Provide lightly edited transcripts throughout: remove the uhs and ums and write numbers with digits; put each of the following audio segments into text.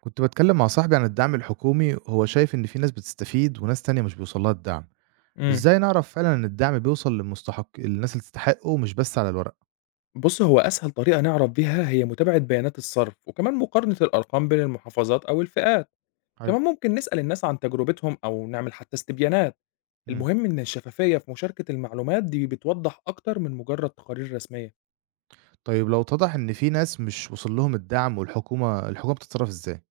كنت بتكلم مع صاحبي عن الدعم الحكومي وهو شايف إن في ناس بتستفيد وناس تانية مش بيوصل لها الدعم. إمم. إزاي نعرف فعلا إن الدعم بيوصل للمستحق الناس اللي تستحقه مش بس على الورق؟ بُص، هو أسهل طريقة نعرف بيها هي متابعة بيانات الصرف، وكمان مقارنة الأرقام بين المحافظات أو الفئات. حلو. كمان ممكن نسأل الناس عن تجربتهم أو نعمل حتى استبيانات. مم. المهم إن الشفافية في مشاركة المعلومات دي بتوضح أكتر من مجرد تقارير رسمية. طيب لو اتضح إن في ناس مش وصل لهم الدعم والحكومة بتتصرف إزاي؟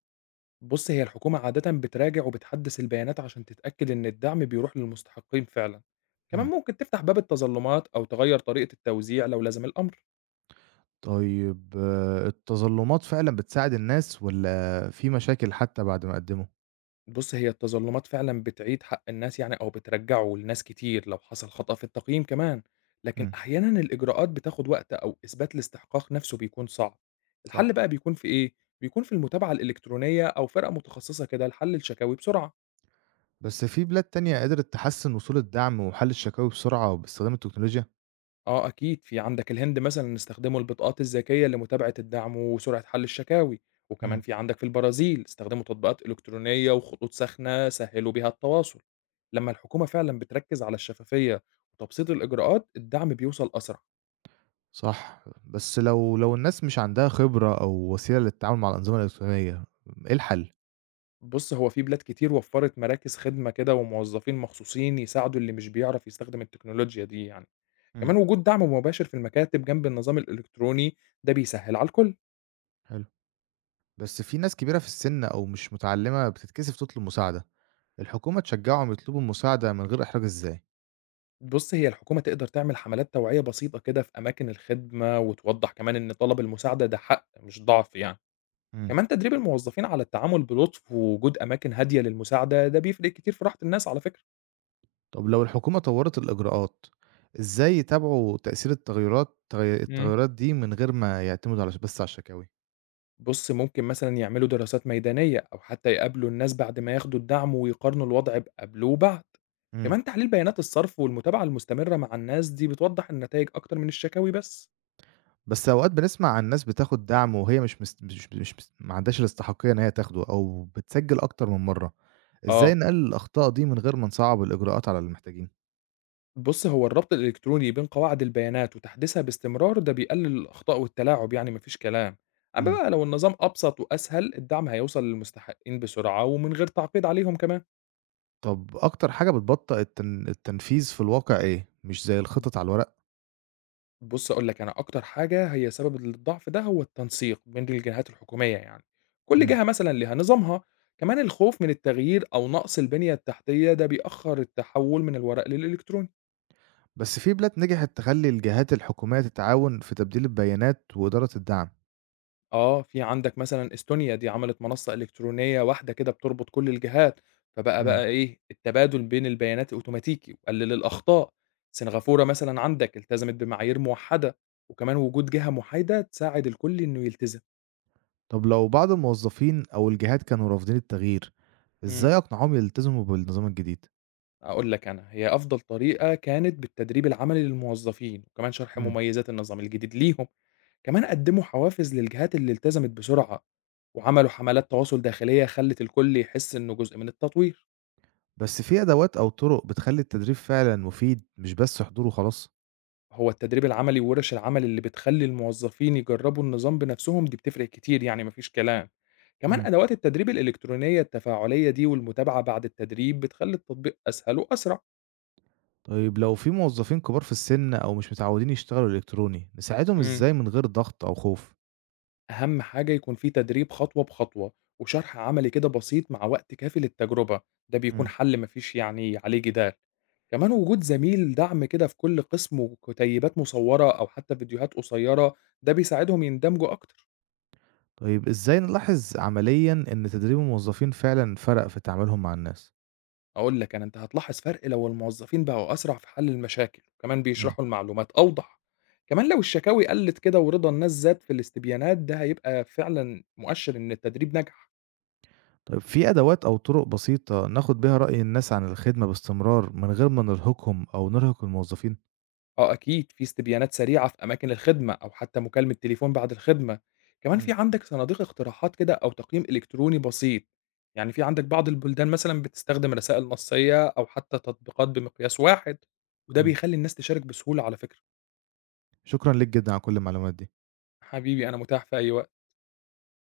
بُص، هي الحكومة عادةً بتراجع وبتحدث البيانات عشان تتأكد إن الدعم بيروح للمستحقين فعلًا. كمان مم. ممكن تفتح باب التظلمات أو تغير طريقة التوزيع لو لزم الأمر. طيب آه، التظلمات فعلا بتساعد الناس ولا في مشاكل حتى بعد ما قدموا؟ بُص، هي التظلمات فعلًا بتعيد حق الناس يعني أو بترجّعه لناس كتير لو حصل خطأ في التقييم كمان، لكن مم. أحيانًا الإجراءات بتاخد وقت أو إثبات الاستحقاق نفسه بيكون صعب، صح. الحل بقى بيكون في إيه؟ بيكون في المتابعة الإلكترونية أو فرقة متخصصة كده لحل الشكاوي بسرعة. بس في بلاد تانية قدرت تحسن وصول الدعم وحل الشكاوي بسرعة باستخدام التكنولوجيا؟ آه أكيد في عندك الهند مثلًا استخدموا البطاقات الذكية لمتابعة الدعم وسرعة حل الشكاوي، وكمان مم. في عندك في البرازيل استخدموا تطبيقات إلكترونية وخطوط ساخنة سهّلوا بيها التواصل، لمّا الحكومة فعلًا بتركّز على الشفافية وتبسيط الإجراءات الدعم بيوصل أسرع، صح، بس لو الناس مش عندها خبرة أو وسيلة للتعامل مع الأنظمة الإلكترونية، إيه الحل؟ بُص هو في بلاد كتير وفّرت مراكز خدمة كده وموظفين مخصوصين يساعدوا اللي مش بيعرف يستخدم التكنولوجيا دي يعني، إمم. كمان وجود دعم مباشر في المكاتب جنب النظام الإلكتروني ده بيسهّل على الكل. حلو. بس في ناس كبيرة في السن أو مش متعلمة بتتكسف تطلب مساعدة، الحكومة تشجعهم يطلبوا المساعدة من غير إحراج إزاي؟ بُص، هي الحكومة تقدر تعمل حملات توعية بسيطة كده في أماكن الخدمة، وتوضح كمان إن طلب المساعدة ده حق مش ضعف يعني، إمم. كمان تدريب الموظفين على التعامل بلطف، ووجود أماكن هادية للمساعدة ده بيفرق كتير في راحة الناس على فكرة. طب لو الحكومة طورت الإجراءات، إزاي يتابعوا تأثير التغيرات تغي إمم. التغيرات دي من غير ما يعتمدوا بس على الشكاوي؟ بُص، ممكن مثلًا يعملوا دراسات ميدانية، أو حتى يقابلوا الناس بعد ما ياخدوا الدعم ويقارنوا الوضع بقبله وبعد، إمم. كمان تحليل بيانات الصرف والمتابعة المستمرة مع الناس دي بتوضح النتايج أكتر من الشكاوي بس. بس أوقات بنسمع عن ناس بتاخد دعم وهي مش مست مش مش مست ما عندهاش الاستحقية إن هي تاخده أو بتسجّل أكتر من مرّة، إزاي آه. نقلل الأخطاء دي من غير ما نصعّب الإجراءات على المحتاجين؟ بُص، هو الربط الإلكتروني بين قواعد البيانات وتحديثها باستمرار ده بيقلل الأخطاء والتلاعب يعني ما فيش كلام، أمّا إمم. بقى لو النظام أبسط وأسهل الدعم هيوصل للمستحقين بسرعة ومن غير تعقيد عليهم كمان. طب أكتر حاجة بتبطّئ التنفيذ في الواقع إيه؟ مش زي ب الخطط على الورق؟ بُص أقول لك أنا أكتر حاجة هي سبب الضعف ده هو التنسيق بين الجهات الحكومية يعني، كل إمم. جهة مثلًا ليها نظامها، كمان الخوف من التغيير أو نقص البنية التحتية ده بيأخر التحول من الورق للإلكتروني. بس في بلاد نجحت تخلّي الجهات الحكومية تتعاون في تبديل البيانات وإدارة الدعم. آه، في عندك مثلًا إستونيا دي عملت منصة إلكترونية واحدة كده بتربط كل الجهات، فبقى إمم. بقى إيه، التبادل بين البيانات أوتوماتيكي وقلل الأخطاء، سنغافورة مثلًا عندك التزمت بمعايير موحدة، وكمان وجود جهة محايدة تساعد الكل إنه يلتزم. طب لو بعض الموظفين أو الجهات كانوا رافضين التغيير، إمم. إزاي أقنعهم يلتزموا بالنظام الجديد؟ أقول لك أنا، هي أفضل طريقة كانت بالتدريب العملي للموظفين، وكمان شرح إمم. مميزات النظام الجديد ليهم، كمان قدموا حوافز للجهات اللي التزمت بسرعة، وعملوا حملات تواصل داخلية خلت الكل يحس إنه جزء من التطوير. بس في أدوات أو طُرق بتخلّي التدريب فعلًا مفيد، مش بس حضور وخلاص؟ هو التدريب العملي وورش العمل اللي بتخلي الموظفين يجربوا النظام بنفسهم دي بتفرق كتير يعني مفيش كلام. كمان إمم. أدوات التدريب الإلكترونية التفاعلية دي والمتابعة بعد التدريب بتخلي التطبيق أسهل وأسرع. طيب لو في موظفين كبار في السِن أو مش متعودين يشتغلوا إلكتروني، نساعدهم امم إزاي من غير ضغط أو خوف؟ أهم حاجة يكون في تدريب خطوة بخطوة وشرح عملي كده بسيط مع وقت كافي للتجربة، ده بيكون إمم. حل مفيش يعني عليه جدال. كمان وجود زميل دعم كده في كل قسم وكتيبات مصورة أو حتى فيديوهات قصيرة، ده بيساعدهم يندمجوا أكتر. طيب إزاي نلاحظ عمليًا إن تدريب الموظفين فعلًا فرق في تعاملهم مع الناس؟ هاقول لك أنا، أنت هتلاحظ فرق لو الموظفين بقوا أسرع في حل المشاكل، وكمان إمم. بيشرحوا المعلومات أوضح، كمان لو الشكاوي قلت كده ورضا الناس زاد في الاستبيانات ده هيبقى فعلًا مؤشر إن التدريب نجح، طيب في أدوات أو طُرق بسيطة ناخد بيها رأي الناس عن الخدمة باستمرار من غير ما نرهقهم أو نرهق الموظفين؟ آه أكيد في استبيانات سريعة في أماكن الخدمة أو حتى مكالمة تليفون بعد الخدمة، كمان في إمم، عندك صناديق اقتراحات كده أو تقييم إلكتروني بسيط، يعني في عندك بعض البلدان مثلًا بتستخدم رسائل نصية أو حتى تطبيقات بمقياس واحد، وده إمم. بيخلي الناس تشارك بسهولة على فكرة. شكرًا ليك جدًا على كل المعلومات دي. حبيبي أنا متاح في أي وقت.